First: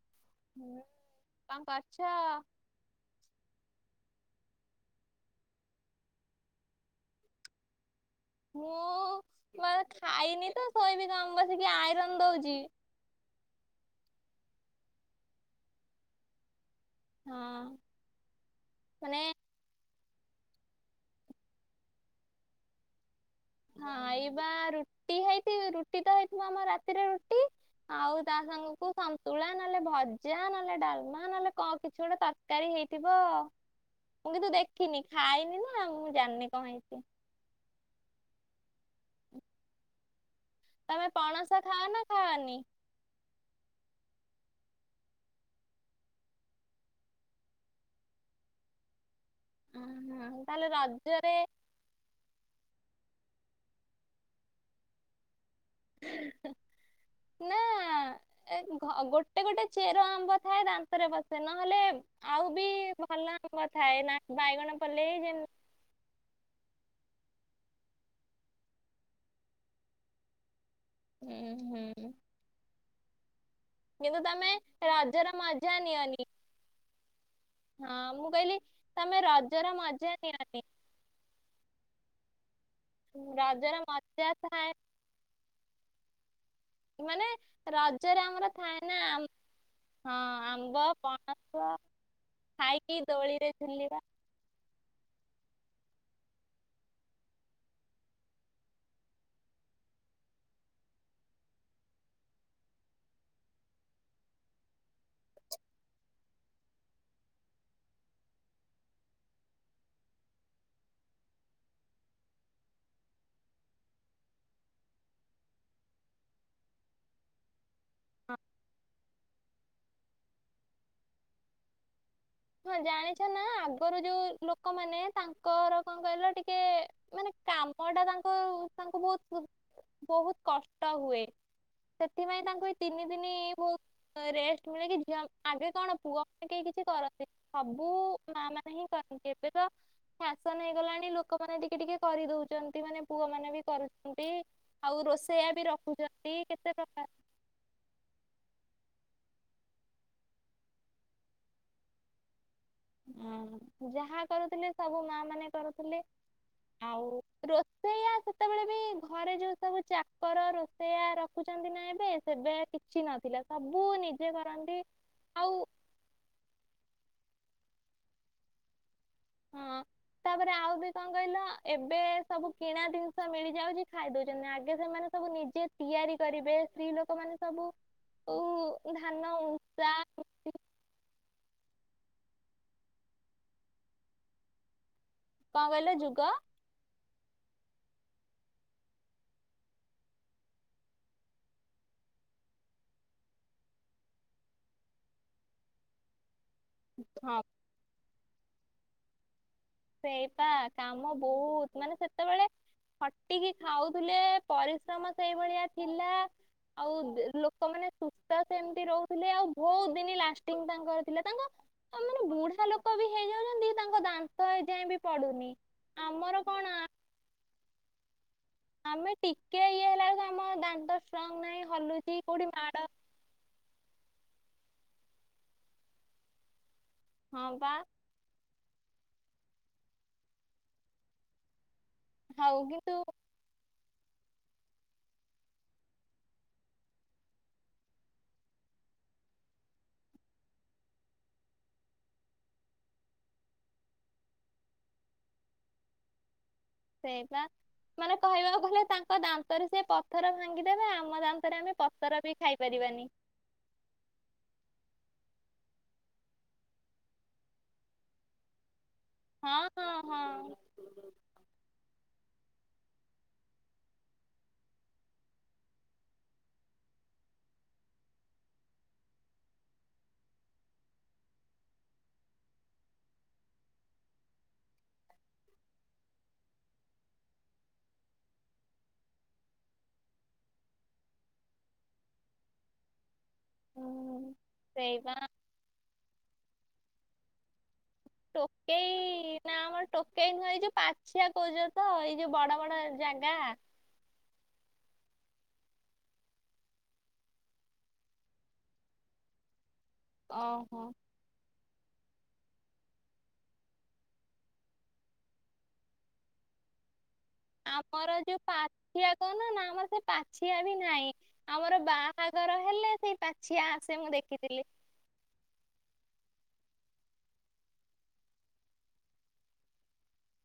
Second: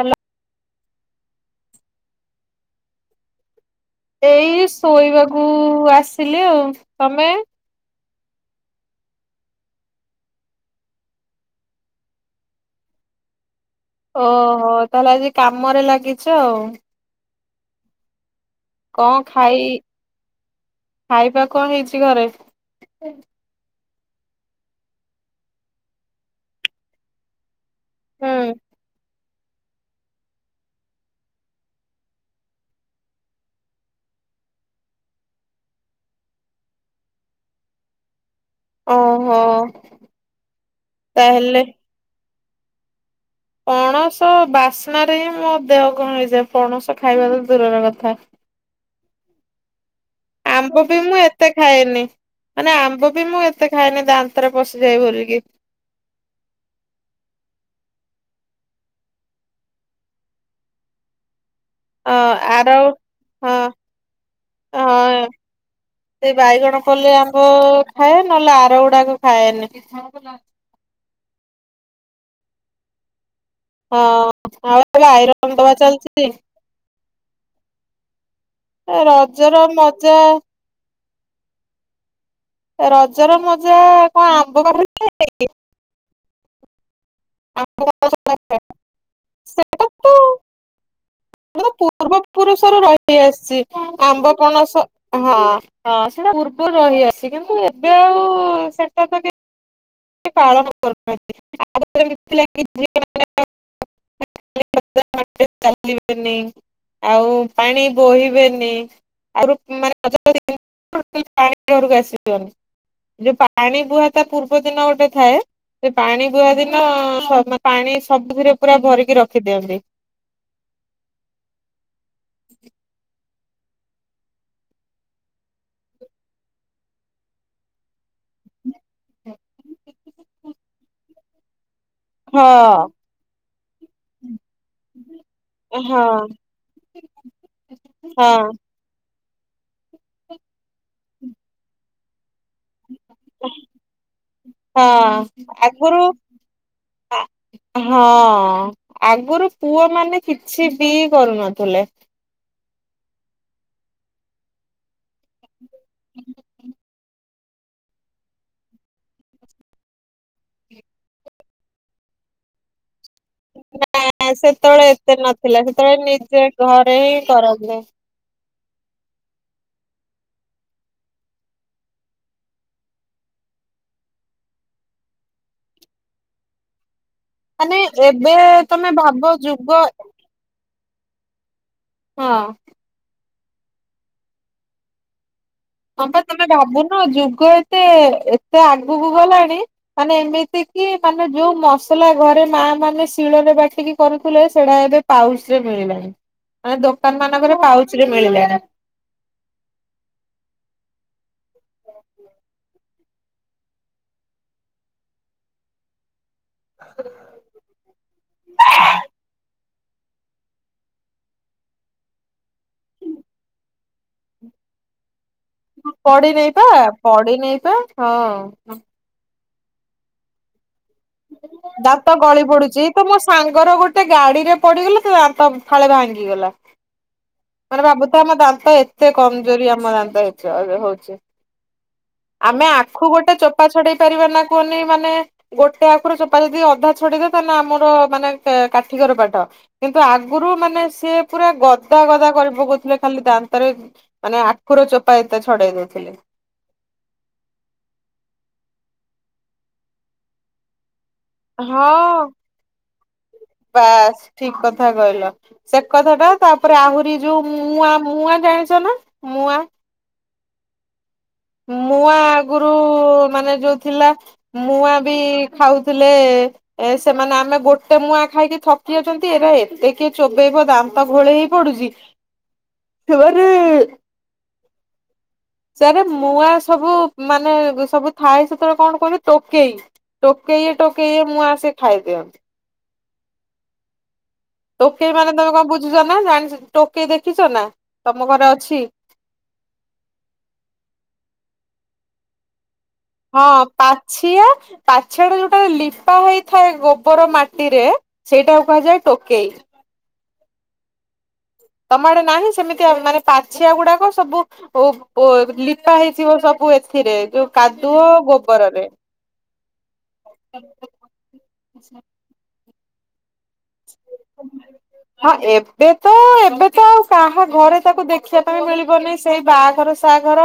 ହେଲ କଣ କରୁଛ ଏଇ ଶୋଇବାକୁ ଆସିଲି ଆଉ ତମେ ମୁଁ ମ ଖାଇନି ତ ଶୋଇବି କ ବସିକି ଆଇରନ ଦଉଛି ଓହୋ ତାହେଲେ ଆଜି କାମରେ ଲାଗିଛ ଆଉ ହଁ କଣ ମାନେ ଖାଇ ଖାଇବା କଣ ହେଇଛି ଘରେ ଖାଇବା ରୁଟି ହେଇ ରୁଟି ତ ହେଇଥିବ ଆମ ରାତିରେ ରୁଟି ଆଉ ତା ହୁଁ ସାଙ୍ଗ କୁ ଶନ୍ତୁ ସନ୍ତୁଳା ନହେଲେ ଭଜା ନହେଲେ ଡାଲମା ନହେଲେ କଣ କିଛି ଗୋଟେ ତରକାରୀ ହେଇଥିବ ମୁଁ କିନ୍ତୁ ଦେଖିନି ଖାଇନି ନା ମୁଁ ଜାଣିନି କଣ ହେଇଛି ଓ ହୋ ତମେ ପଣସ ଖାଅ ନା ଖାଅନି ପଣସ ବାସ୍ନାରେ ହିଁ ମୋ ଦେହ କଣ ହେଇଯାଏ ପଣସ ଖାଇବା ତ ଦୂରର କଥା ଅ ହଁ ତାହେଲେ ଆମ୍ବ ବି ମୁଁ ରଜରେ ଏତେ ଖଏନି ମାନେ ଆମ୍ବ ବି ମୁଁ ଏତେ ଖାଇନି ଦାନ୍ତରେ ପଶିଯାଇ ବୋଲିକି ନା ଏ ଭଅ ଗୋଟେ ଗୋଟେ ଚେର ଆମ୍ବ ଥାଏ ଦାନ୍ତରେ ପସେନ ନହେଲେ ଅ ଆଉ ବି ଆର ଭଲ ହଁ ଆମ୍ବ ଥାଏ ନା ବାଇଗଣ ପଲେଇ ହଁ ଯେମ ସେ ବାଇଗଣ ପଲେଇ ଆମ୍ୱ ଖାଏ ନହେଲେ ଆର ଗୁଡାକ ଖାଏନି ହୁଁ ହୁଁ ହଁ କିନ୍ତୁ ତମେ ଆଉ [inaudible] ହେ ରଜର ଆଇରନ୍ ଦବା ମଜା ନିଅନି ଚାଲିଛି ହଁ ମୁଁ କହଲିି ତମେ ରଜର ମଜା ନିଅନି ରଜର ମଜା ମଜା କଣ ଆମ୍ବ ଥାଏ [unintelligible] ଥାଏ କି ମାନେ ରଜରେ ଆମର ଥାଏ ନା ଆମ୍ ସେଟା ତ ହଁ ଆମ୍ବ ପଣସ [unintelligible] ପୂର୍ବ ପୁରୁଷର ଖାଇକି ରହି ଦୋଳିରେ ଆସିଛି ଝୁଲିବା ଆମ୍ବ ପଣସ ହଁ ହଁ ସେଟା ପୂର୍ବରୁ ରହିଆସି କିନ୍ତୁ ଏବେ ଆଉ ସେଟା ତ କେ [inaudible] ପାଳନ [inaudible] [inaudible] [unintelligible] ଚାଲିବେନି ଆଉ ପାଣି ବୋହିବେନି ଆରୋ ମାନେ [unintelligible] ପାଣି ଘରକୁ [unintelligible] ଆସିଯିବନି ଯୋଉ ପାଣି ବୁହା ତା ପୂର୍ବ ଦିନ ଗୋଟେ ଥାଏ ସେ ପାଣି ବୁହା ଦିନ ସମ ପାଣି ସବୁଥିରେ ପୁରା ଭରିକି ରଖିଦିଅନ୍ତି ହଁ ଜାଣିଛ ନା ଆଗରୁ ଯୋଉ ଲୋକମାନେ ତାଙ୍କର କଣ କହିଲ ଟିକେ ମାନେ କାମ ଟା ତାଙ୍କ ଙ୍କୁ ତାଙ୍କୁ ବହୁତ ପୁତ୍ ବହୁତ କଷ୍ଟ ହୁଏ ସେଥିପାଇଁ ହଁ ତାଙ୍କୁ ଏ ତିନି ଦିନି ବହୁତ ରେଷ୍ଟ ତୁମରି କି ଝିଅ ଆଗେ କଣ ହଁ ପୁଅ କେହି କିଛି କରନ୍ତି ସବୁ ହଁ ମା ମାନେ ହିଁ କରନ୍ତି ଏବେ ତ ଶାସନ ହେଇଗଲାଣି ଲୋକମାନେ ଟିକେ ଟିକେ କରିଦଉଛନ୍ତି ମାନେ ପୁଅ ମାନେ ବି କରୁଛନ୍ତି ଆଉ ହଁ ରୋଷେଇଆ ବି ଆଗରୁ ରଖୁଛନ୍ତି କେତେ ପ୍ରକାର ହଁ ଆଗରୁ ପୁଅ ମାନେ କିଛି ବି କରୁନଥିଲେ ହଁ ଯାହା କରୁଥିଲି ସବୁ ମା ମାନେ କରୁଥିଲେ ଆଉ ରୋଷେଇଆ ସେତେବେଳେ ବି ଘରେ ଯୋଉ ସବୁ ଚାକର ରୋଷେଇଆ ରଖୁଛନ୍ତି ନା ଏବେ ସେବେ କିଛି ନଥିଲା ସବୁ ନା ଆ ନିଜେ କରନ୍ତି ସେତେବେଳେ ଏତେ ଆଉ ନଥିଲା ସେତେବେଳେ ନିଜେ ଘରେ ହିଁ କରନ୍ତି [inaudible] ହଁ। ତାପରେ ଆଉ ବି କଣ କହିଲ ଏବେ ସବୁ କିଣା ଜିନିଷ ମିଳିଯାଉଚି ଖାଇ ଦଉଚନ୍ତି ଆଗେ ସେମାନେ ତ କୁ ନିଜେ ତିଆରି କରିବେ ସ୍ତ୍ରୀ ଲୋକ ଲୋକମାନେ ସବୁ ମାନେ ଏବେ ତମେ ଉ ଧାନ ଭାବ ଯୁଗ ଉଷା [unintelligible] ହଁ। କ କହିଲ ପା ଯୁଗ? ତମେ ଭାବୁନ ହଁ ଯୁଗ ଏତେ ଏତେ ଆଗକୁ ଗଲାଣି ମାନେ ଏମିତି କି ମାନେ ଯୋଉ ମସ୍ ଲା ଘରେ ମା ମାନେ ଶିଳରେ ବାଟିକି କରୁଥିଲେ ସେଟା ଏବେ ପାଉସ ରେ ମିଳିଲାଣି। ମାନେ ଦୋକାନ ହଁ ମାନଙ୍କର ପାଉଚରେ ମିଳିଲାଣି। ସେଇପା କାମ ବହୁତ ମାନେ ସେତେବେଳେ ଖଟିକି ଖାଉଥିଲେ ପରିଶ୍ରମ ସେଇଭଳିଆ ଥିଲା। ଆଉ ଦ ଲୋକମାନୋନେ ସୁସ୍ଥ ସେମିତି ରହୁଥିଲେ ଆଉ। ବହୁତ ଦିନ ଲାଷ୍ଟିଙ୍ଗ ତାଙ୍କର ଥିଲା ତାଙ୍କ ତମାନେ ବୁଢା ଲୋକ ବି ହେଇଯାଉଚନ୍ତି ତାଙ୍କ ଦାନ୍ ତ ଏ ଯାଇଁ ବି ପଡୁନି। ପଡି ନେଇଥ କଣ ଆ- ପଢି ନେଇେଥ ହଁ। ଆମେ ଟିକେ ଇଏ ହେଲା ବେଳକୁ ଆମ ଦାନ୍ତ ଷ୍ଟ୍ରଙ୍ଗ ନାହିଁ ଦାନ୍ତ ହଲୁଛି ଗଳି କୋଉଠି ପଡୁଚି ମାଡ ତମୋ ସାଙ୍ଗର ଗୋଟେ ଗାଡିରେ ପଡିଗଲେ ଟା ଦାନ୍ତ ଫାଳେ ଭାଙ୍ଗିଗଲା। ହଁ ବା ମାନେ ଭାବୁଥା ମୋ ଦା ତ ଏତେ କମଜୋରି ଆମ ଦାନ୍ତ ହେଇଥିବା ଏବେ ହଉଚି। ହଉ ଆମେ କିନ୍ତୁ ଆଖୁ ଗୋଟେ ଚୋପା ଛଡେଇ କରିପାରୁନା କୁହନି ମାନେ ଗୋଟେ ଆଖରୁ ଚୋପା ଯଦି ଅଧା ଛଡିଇ ଦବୁ ତାହେଲେ ଆମର ମାନେ କା କାଠ କର ପାଠ। କିନ୍ତୁ ଆଗରୁ ମାନେ ସିଏ ପୁରା ଗଦା ଗଦା କରି ପକଉଥିଲେ ଖାଲି ଦାନ୍ତରେ ମାନେ ଆଖୁର ଚୋପା ଏତେ ଛଡେଇ ଦଉଥିଲେ। ସେଇପା ମାନେ କହିବାକୁ ଗଲେ ତାଙ୍କ ଦାନ୍ତରେ ସେ ପଥର ଭାଙ୍ଗିଦବେ ଆ ହଁ ବାସ୍ ଠିକ କଥା କହିଲ। ସେ କଥା ଟା ତାପରେ ଆହୁରି ଯୋଉ ମୁଆଁ ମୁୂଆଁ ଜାଣିଚ ନା? ମୁଆଁ ହଁ ହଁ ହଁ। ମୁଆଁ ଆଗରୁ ମାନେ ଯଉ ଥିଲା ମୁଆଁ ବି ଖାଉଥିଲେ ସେମାନେ ଆମେ ଗୋଟେ ମୁଆ ଖାଇକି ଥକି ଯାଉଚନ୍ତି ଏରା ଏତେ କିଏ ଚୋବେେଇବ ଦାନ୍ତ ଘୋଳେଇ ଗଳି ପଡୁଛି। ସେମାନେ ସେନେ ନୂଆ ସବୁ ମାନେ ସବୁ ଥାଏ ସେତେବେଳେ କଣ କହିଲ ଟୋକେଇ। ଟୋକେଇଏ ଟୋକେଇଏ ମୁଁଆଁ ସିଏ ଖାଇଦିଅନ୍ତି। ହୁଁ। ସେଇ ଟୋକେଇ ବା ମାନେ ତମେ କଣ ବୁଝୁଚ ନା ଜାଣିଚ ଟୋକେଇ ଦେଖିଚ ନା? ତମ ଘରେ ଅଛି? ଟୋକେଇ ନା ଆମର ଟୋକେଇ ନୁହଁ ଏଇ ଯଉ ପାଛିଆ କହୁଚ ତ? ଏଯୋଉ ବଡ ବଡ ଜାଗା। ହଁ ପାଛିଆ। ପାଛିଆ ଯଉଟା ଲିପା ହେଇଥାଏ ଗୋବର ମାଟିରେ ସେଇଟା କୁହାଯାଏ ଟୋକେଇ। ଓଁ ହୋ। ତମ ଆଡେ ନାହିଁ ସେମିତିଆ ମାନେ ପାଛିଆ ଗୁଡାକ ସବୁ ଓ ଅ ଲିପା ହେଇଥିବ ସବୁ ବୁ ଏଥିରେ ଯୋଉ କାଦୁ ଆମର ଯୋଉ ପାଛିଆ କହୂନ ନା ଆମର ସେ ପାଛିଆ ବି ନାହିଁ, ଆମର ବାହାଘର ହେଲେ ସେଇ ପା ହଁ ଏବେ ତ ଏବେ ତ ଆଉ [inaudible] କାହା ଘରେ ତାକୁ ଦେଖିବା ପାଇଁ ମିଳିବନି ସେଇ ବାହାଘର ସାହାଘର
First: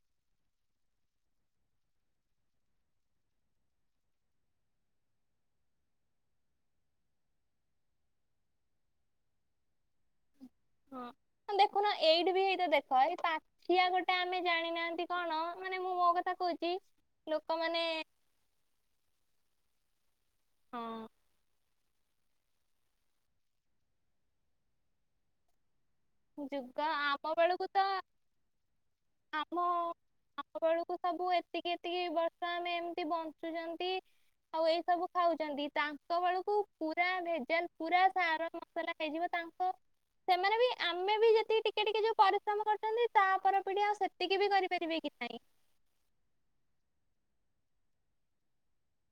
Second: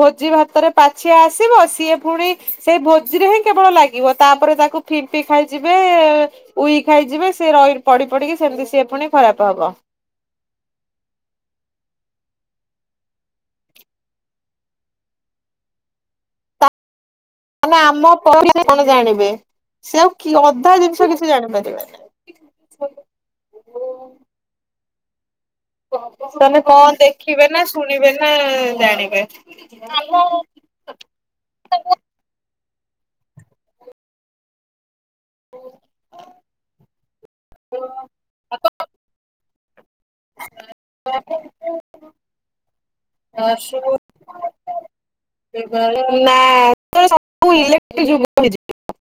ଭୋଜି ଭାତରେ ପାଛିଆ ଆସିବ ସିଏ ପୁଣି ସେଇ ଭୋଜିରେ ହିଁ କେବଳ ଲାଗିବ, ତାପରେ ତାକୁ ଫିମ୍ପି ଖାଇଯିବେ ଉଇ ଖାଇଯିବେ ସେ ରହି ପଡି ପଡିକି ସେମତି ସି ପୁଣି ଖରାପ ହବ। ହଁ। ହ ଦେଖୁନ ଏଇଠି ବି ଏଇତ ଦେଖ ଏଇ ପାଛିଆ ଗୋଟେ ଆମେ ଜାଣିନାହାନ୍ତି କଣ ମାନେ ମୁଁ ମୋ କଥା କହୁଚି। ମାନେ ଆମ [inaudible] କଣ ଜାଣିବେ? ସେ ଆଉ କି ଅଧା ହଁ ଜିନିଷ କିଛି ଜାଣିପାରିବେନି। [unintelligible] ତମେ ଯୁଗ କନ୍ ଆମ ଦେଖିବେ ନା ବେଳକୁ ତ ଶୁଣିବେ ନା ଜାଣିବେ। ଆମ ଆମ ବେଳକୁ ସବୁ ଏତିକି ଏତିକି ବର୍ଷା ଆମେ ଏମିତି ବଞ୍ଚୁଛନ୍ତି ଆଉ ଏଇ ସବୁ ଖାଉଛନ୍ତି। ତାଙ୍କ ବେଳକୁ ପୁରା ଭେଜାଲ ପୁରା ସାର ମସଲା ଖାଇଯିବ। ତାଙ୍କ ସେମାନେ ବି ଆମେ ବି ଯେତିକି ଟିକେ ଟିକେ ଯୋଉ ପରିଶ୍ରମ କରୁ ତା ପର ପିଢି ଆଉ ସେତିକି ବି କରିପାରିବେ କି ନାହିଁ। [inaudible] ସବୁ ଇଲେଟରି ଯୁଗ ହେଇଯିବ।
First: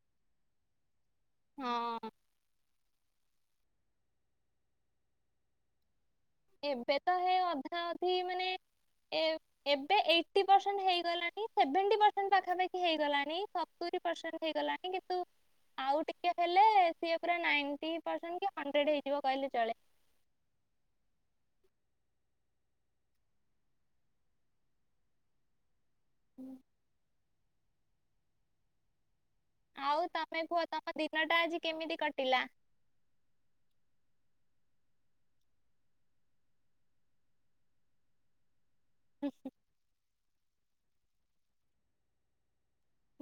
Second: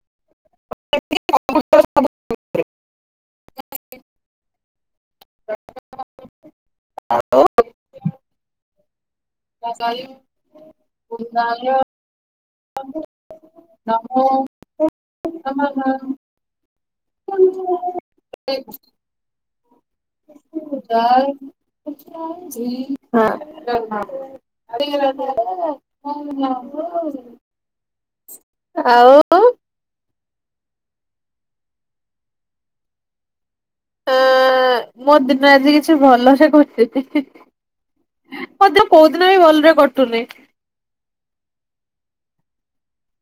ହଁ [unintelligible] [inaudible] ଏବେ ତ ହେ ଅଧା ଅଧି ମାନେ ଆଉ ଏବେ ଏଇଟି୍ ପରସେଣ୍ଟ ହେଇଗଲାଣି ସେଭେଣ୍ଟି ପରସେଣ୍ଟ ପାଖାପାଖି ହେଇଗଲାଣି ସବୁ। [inaudible] ହେଇଗଲାଣି କିନ୍ତୁ ଆଉ ଟିକେ ହେଲେ ସିଏ ପୁରା ନାଇଣ୍ଟି ପେରସେନ କି ହଣ୍ଡରେଡ ହେଇଯିବ କହିଲେ ଚଳେ। ଯାଏ। ଜି ହଁ ଚଳେ। [inaudible] ଆଉ ଆଉ ତମେ କୁହ ତମ ଦିନ ଟା ଆଜି କେମିତି କଟିଲା? ଆ ମୋ ଦିନ ଆଜି କିଛି ଭଲ ସେ କାଟିନି। ମୋର କୋଉ ଦିନ ବି ଭଲରେ କଟୁନି।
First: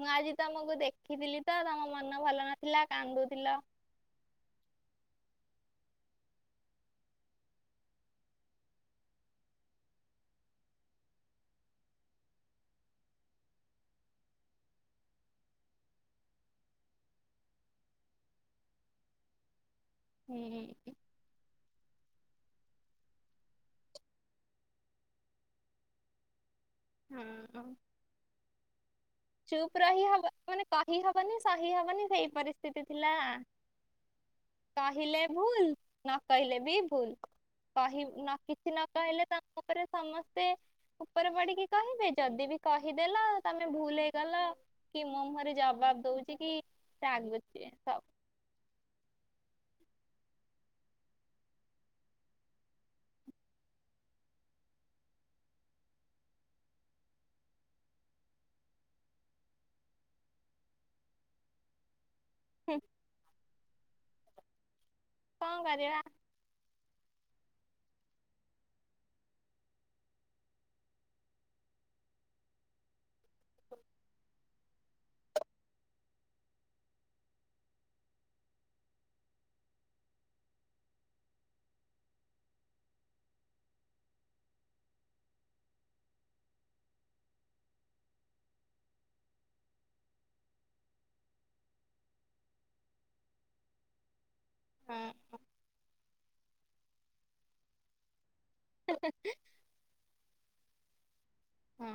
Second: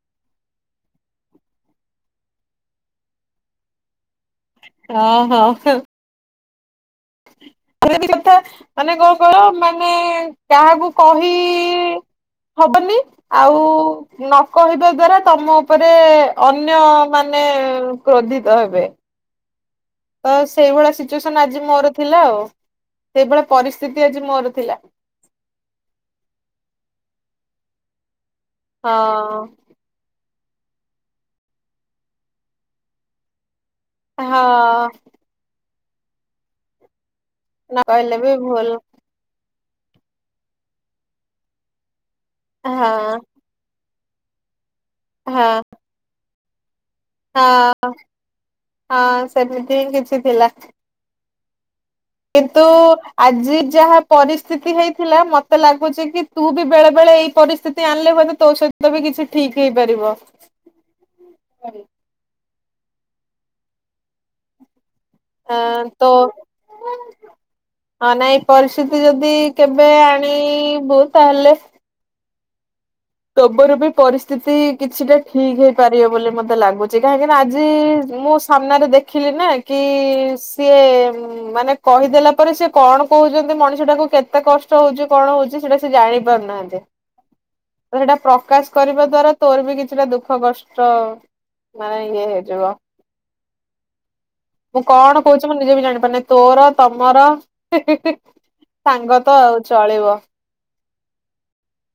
ମୁଁ ଆଜି ତମକୁ ଦେଖିଥିଲି ତ ତମ ମନ ଭଲ ନଥିଲା କାନ୍ଦୁଥିଲ। ଓ ହୋ। କଥା ମାନେ କଣ କର ମାନେ କାହାକୁ କହି ହବନି ଆଉ ନ କହିବା ଦ୍ଵାରା ତମ ଉପରେ ଅନ୍ୟ ମାନେ ମାନେ କ୍ରୋଧିତ ହେବେ। ତ ହୁଁ ସେଇଭଳିଆ ସିଚୁଏସନ ଆଜି ମୋର ଥିଲା ଆଉ ସେଇଭଳିଆ ପରିସ୍ଥିତି ଆଜି ମୋର ଥିଲା। ହଁ ହଁ ଚୁପ ରହି ହବ ମାନେ କହିହବନି ସହି ହବନି ସେଇ ପରିସ୍ଥିତି ଥିଲା। ହଁ। ନକହିଲେ ବି ଭୁଲ କହି କହିଲେ ବି ନ କିଛି ଭୁଲ ନ କହିଲେ ତାପରେ ସମସ୍ତେ ଉପରେ ପଡିକି କହିବେ ଯଦି ବି ହଁ କହିଦେଲ ତମେ ଭୁଲ ହେଇଗଲ କି ମୋ ମୁହଁରେ ହଁ ଜବାବ ଦଉଛି କି ରାଗୁଛି ହଁ ସବୁ ହଁ ସେମିତି ହିଁ କିଛି ଥିଲା। କିନ୍ତୁ ଆଜି ଯାହା ପରିସ୍ଥିତି ହେଇଥିଲା ମତେ ଲାଗୁଛି କି ତୁ ବି ବେଳେ ବେଳେ ଏଇ ପରିସ୍ଥିତି ଆଣିଲେ ହୁଏତ ତୋ ସହିତ ବି କିଛି ଠିକ ହେଇପାରିବ। ହୁଁ। ଆ କଣ କରିବା ତ [inaudible] ହଁ ନାଇଁ ପରିସ୍ଥିତି ଯଦି କେବେ ଆଣିବୁ ତାହେଲେ ତବରୁ ବି ପରିସ୍ଥିତି କିଛିଟା ଠିକ ହେଇପାରିବ ବୋଲି ମତେ ଲାଗୁଛି କାହିଁକିନା ଆଜି ମୁଁ ସାମ୍ନାରେ ଦେଖିଲି ନା କି ସିଏ ମାନେ କହିଦେଲା ପରେ ସିଏ କଣ କହୁଛନ୍ତି ମଣିଷଟାକୁ କେତେ କଷ୍ଟ ହଉଛି କଣ ହଉଛି ସେଇଟା ସେ ଜାଣି ପାରୁନାହାନ୍ତି। [inaudible] ସେଇଟା ପ୍ରକାଶ କରିବା ଦ୍ଵାରା ତୋର ବି କିଛିଟା ଦୁଃଖ କଷ୍ଟ ମାନେ ଇ ହେଇଯିବ। ମୁଁ ହଁ କଣ କହୁଛି ମୁଁ ନିଜେ ବି ଜାଣିପାରୁନି ତୋର ତମର ସାଙ୍ଗ ତ ଆଉ ଚଳିବ। ହଁ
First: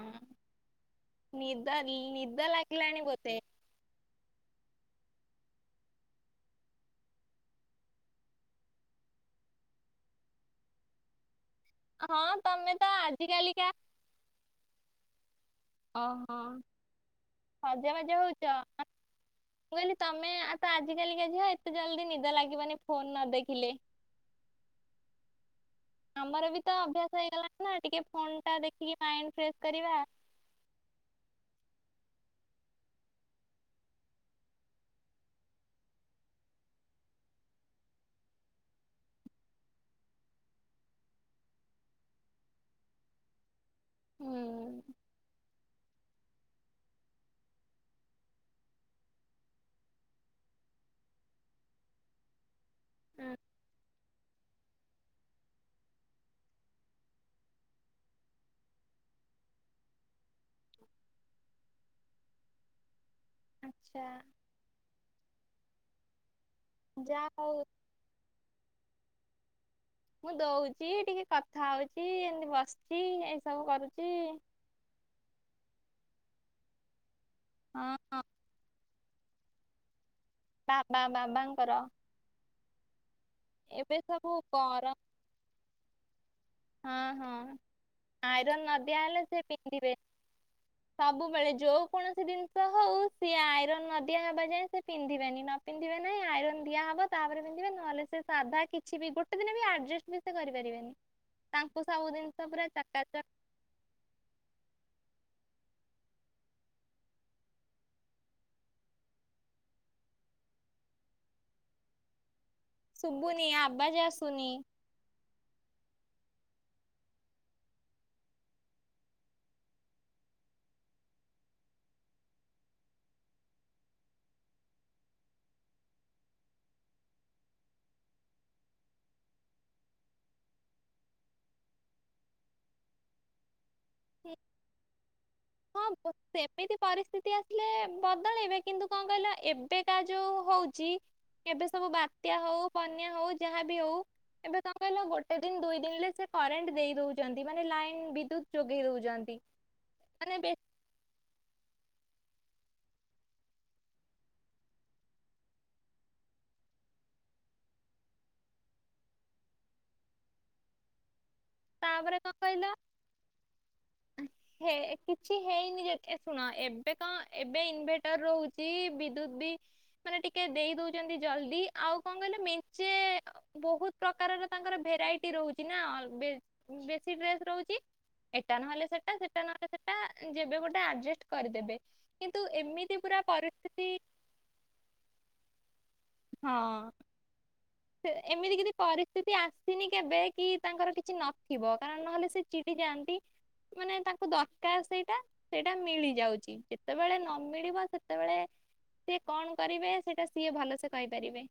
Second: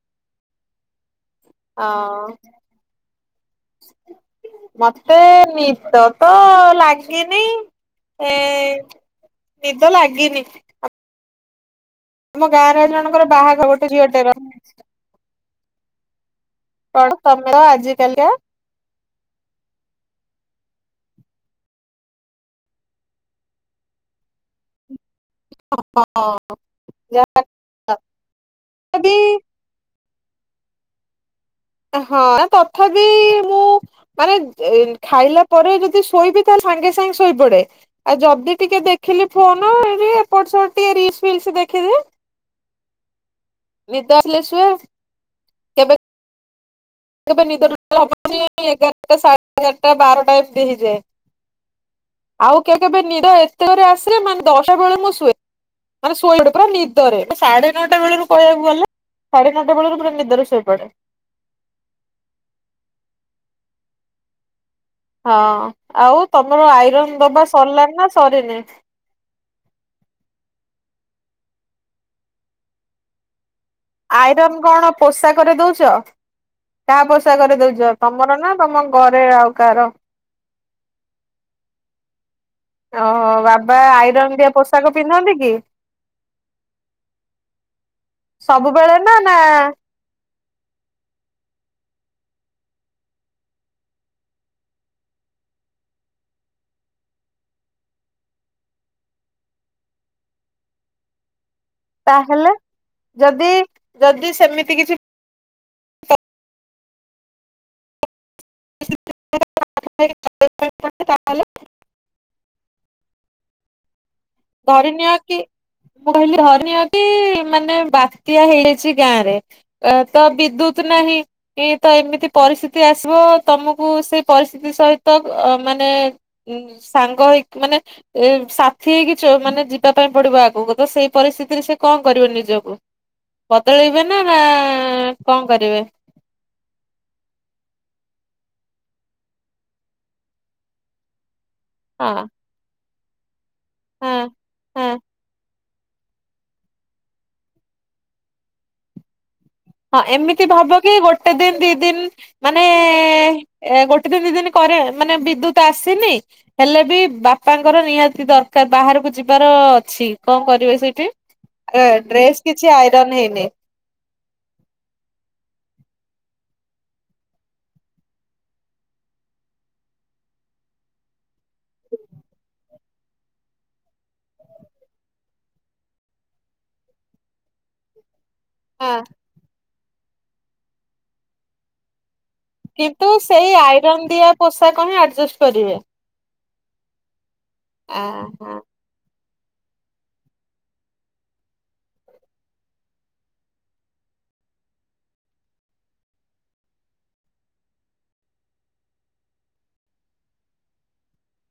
ନିଦ ହଁ। ନିଦ ଲାଗିଲାଣି ମୋତେ ମତେ ନିଦ ତ ଲାଗିନି। ଏ ନିଦ ଲାଗିନି। ହଁ ଆମ ତମେ ଗାଁରେ ତ ଜଣଙ୍କର ବାହାଘର ଆଜିକାଲିକା ଗୋଟେ ଝିଅଟେର। ଓହୋ। କଣ ତମେ ତ ସଜ ବାଜ ଆଜିକାଲିିକା ହଉଛ ମୁଁ କହିଲି ତମେ ଆଉ ତ ଆଜିକାଲିକା ଝିଅ ଏତେ ଜଲଦି ନିଦ ଲାଗିବନି ଫୋନ ନ ଦେଖିଲେ। [inaudible] [inaudible] ଆମର ବି ତ ଅଭ୍ୟାସ କାଲିକା ହେଇଗଲାଣି ନା ଟିକେ ଫୋନ ଟା ଦେଖିକି ମାଇଣ୍ଡ ଫ୍ରେଶ୍ କରିବା। ହଁ ତଥାପି ମୁଁ ମାନେ ଖାଇଲା ପରେ ଯଦି ଶୋଇବି ତାହେଲେ ସାଙ୍ଗେ ସାଙ୍ଗେ ଶୋଇପଡେ। ଆଉ ଯଦି ଟିକେ ଦେଖିଲି ଫୋନ ଏପଟ ସେପଟ ଟିକେ ରିଲସ୍ ଫିଲ୍ସ ଦେଖିଦିଏ [inaudible] ନିଦ ଆସିଲେ ଶୁଏ। ହୁଁ କେବେ କେବେ ନିଦ ଟୋଟାଲି ହବନି ଏଗାରଟା ସାଢେ ଏଗାରଟା ବାରଟା ଏମତି ହେଇଯାଏ। ଆଉ କେବେ କେବେ ନିଦ ଏତେ ଜୋରେ ଆସିଲେ ମାନେ ଦଶଟା ବେଳୁ ମୁଁ ଶୁଏ। ମାନେ ଶୋଇପଡେ ପୁରା ନିଦରେ ସାଢେ ନଅଟା ବେଳରୁ କହିବାକୁ ଗଲେ ସାଢେ ନଅଟା ବେଳରୁ ପୁରା ନିଦରେ ଶୋଇପଡେ। ଆଚ୍ଛା। ହଁ ଆଉ ତମର ଆଇରନ୍ ଯାହା ଦବା ହଉ ସରିଲାଣି ନା ସରିନି? ମୁଁ ଦଉଛି ଟିକେ କଥା ହଉଛି। ଏମତି ବସିଛି। ସବୁ କରୁଛି ଆଇରନ୍ କଣ ପୋଷାକରେ ଦଉଛ ତାହା କରି ହଁ ଦଉଛ ହଁ ତମର ନା ତମ ଘରେ ଆଉ କାହାର? ବା ବା ବାବା ମାମା ଙ୍କର। ହଁ ବାବା ଆଇରନ୍ ଦିଆ ପୋଷାକ ଗରମ ପିନ୍ଧନ୍ତି କି? ହଁ ହଁ ଆଇରନ୍ ନ ସବୁବେଳେ ନା ଦିଆହଲେ ନା ସେ ପିନ୍ଧିବେନି। ସବୁବେଳେ ଯୋଉ କୌଣସି ଜିନିଷ ହଉ ସିଏ ଆଇରନ ନ ଦିଆ ହବା ଯାଏଁ ସେ ପିନ୍ଧିବେନି ନ ପିନ୍ଧି ନାଇଁ ଆଇରନ୍ ଦିଆ ହବ ତାପରେ ପିନ୍ଧିବେ ନହେଲେ ସେ ସାଧା କିଛି ବି ଗୋଟେ ଦିନ ବି ଆଡଯଷ୍ଟେ ବି ସେ କରିପାରିବେନି। ତାଙ୍କୁ ସବୁ ଜିନିଷ ତାହେଲେ ପୁରା ଚକାଚକ ଯଦି ଯଦି ସେମିତି କିଛି ତାହଲେ [unintelligible] ସୁୁବୁନି ଆବଜ୍ ଆସୁନି? ଧରି ନିଅ କି ମୁଁ କହିଲି ଘରେ ଧ କଣ କି ମାନେ ବାତ୍ୟା ହେଇଯାଇଛି ଗାଁରେ ତ ବିଦ୍ୟୁତ ନାହିଁ। ତ ଏମିତି ପରିସ୍ଥିତି ଆସିବ ତମକୁ ସେ ପରିସ୍ଥିତି ସହିତ ମାନେ ଉଁ ସାଙ୍ଗ ହେଇକି ମାନେ ଏ ସାଥି ହେଇକି ଚ ମାନେ ଯିବା ପାଇଁ ପଡିବ ଆଗକୁ ତ ସେଇ ପରିସ୍ଥିତିରେ ସେ କଣ କରିବ ନିଜକୁ ପ ବଦଳିବେ ନା ନା କଣ କରିବେ? ହଁ ସେମିତି ପରିସ୍ଥିତି ଆସିଲେ ବଦଳେଇବେ କିନ୍ତୁ କଣ କହିଲ ଏବେ କା ଯୋଉ ହଉଛି ଏବେ ସବୁ ହଁ ବାତ୍ୟା ହଉ। ବନ୍ୟା ହଉ ଯାହାବି ହଉ ହଁ ଏବେ କଣ ହଁ। କହିଲ ଗୋଟେ ଦିନ ଦୁଇ ଦେଲେ ସେ କରେଣ୍ଟ ଦେଇ ଦଉଛନ୍ତି ମାନେ ଲାଇନ ବିଦ୍ୟୁତ ଯୋଗେଇ ଦଉଛନ୍ତି। ହଁ ମାନେ ଏମିତି ବେ ଭାବ କି ଗୋ ଗୋଟେ ଦିନ ଦି ଦିନ ମାନେ ଏ ଗୋଟେ ଦିନ ଦି ଦିନ କରେ ମାନେ ବିଦ୍ୟୁତ ଆସିନି। ହେଲେ ବି ବାପାଙ୍କର ନିହାତି ଦରକାର ବାହାରକୁ ଯିବାର ଅଛି କଣ କରିବେ ସେଇଠି? ଆ ତାପରେ କଣ ଡ୍ରେସ୍ କହିଲ କିଛି ଆଇରନ୍ ହେଇନି ହେ କିଛି ହେଇନି ଯେ କେ ଶୁଣ ଏବେ କଣ ଏବେ ଇନଭେଟର ରହୁଚି ବିଦ୍ୟୁତ୍ ମାନେ ଟିକେ ଦେଇ ଦଉଚନ୍ତି ଜଲଦି ଆଉ କଣ କହିଲେ ମେଞ୍ଚେ ବହୁତ ପ୍ରକାରର ତାଙ୍କର ଭେରାଇଟି ରହୁଛି ନା ଅଲୱେଜ ବେଶୀ ଡ୍ରେସ ରହୁଚି ଏଟା ନହେଲେ ସେଟା ସେଟା ନହ ସେଟା ଯେବେ ଗୋଟେ ଆଡଜଷ୍ଟ କରିଦେବେ। କିନ୍ତୁ ଏମିତି କିନ୍ତୁ ପୁରା ସେଇ ପରିସ୍ଥିତି ଆଇରନ୍ ଦିଆ ପୋଷାକ ହିଁ ଆଡଜଷ୍ଟ କରିବେ ହଁ ସେ ଆହା ଏମିତି କିଛି ପରିସ୍ଥିତି ଆସିନି କେବେ କି ତାଙ୍କର କି ନଥିବ କାରଣ ନହଲେ ସେ ଚିଡି ଜାନ୍ତି। ମାନେ ତାଙ୍କୁ ଦରକାର ସେଇଟା ସେଇଟା ମିଳି ଯାଉଚି ଯେତେବେଳେ ନମିଳିବ ସେତେବେଳେ ସିଏ କଣ କରିବେ ସେଇଟା ସିଏ ଭଲସେ କହିପାରିବେ।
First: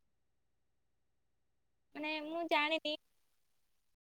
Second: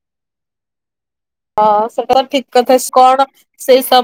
ହଁ ମାନେ ସେଟା ତ ମୁଁ ଠିକ କଥା ଜାଣିନି କଣ ସେଇ ସମୟ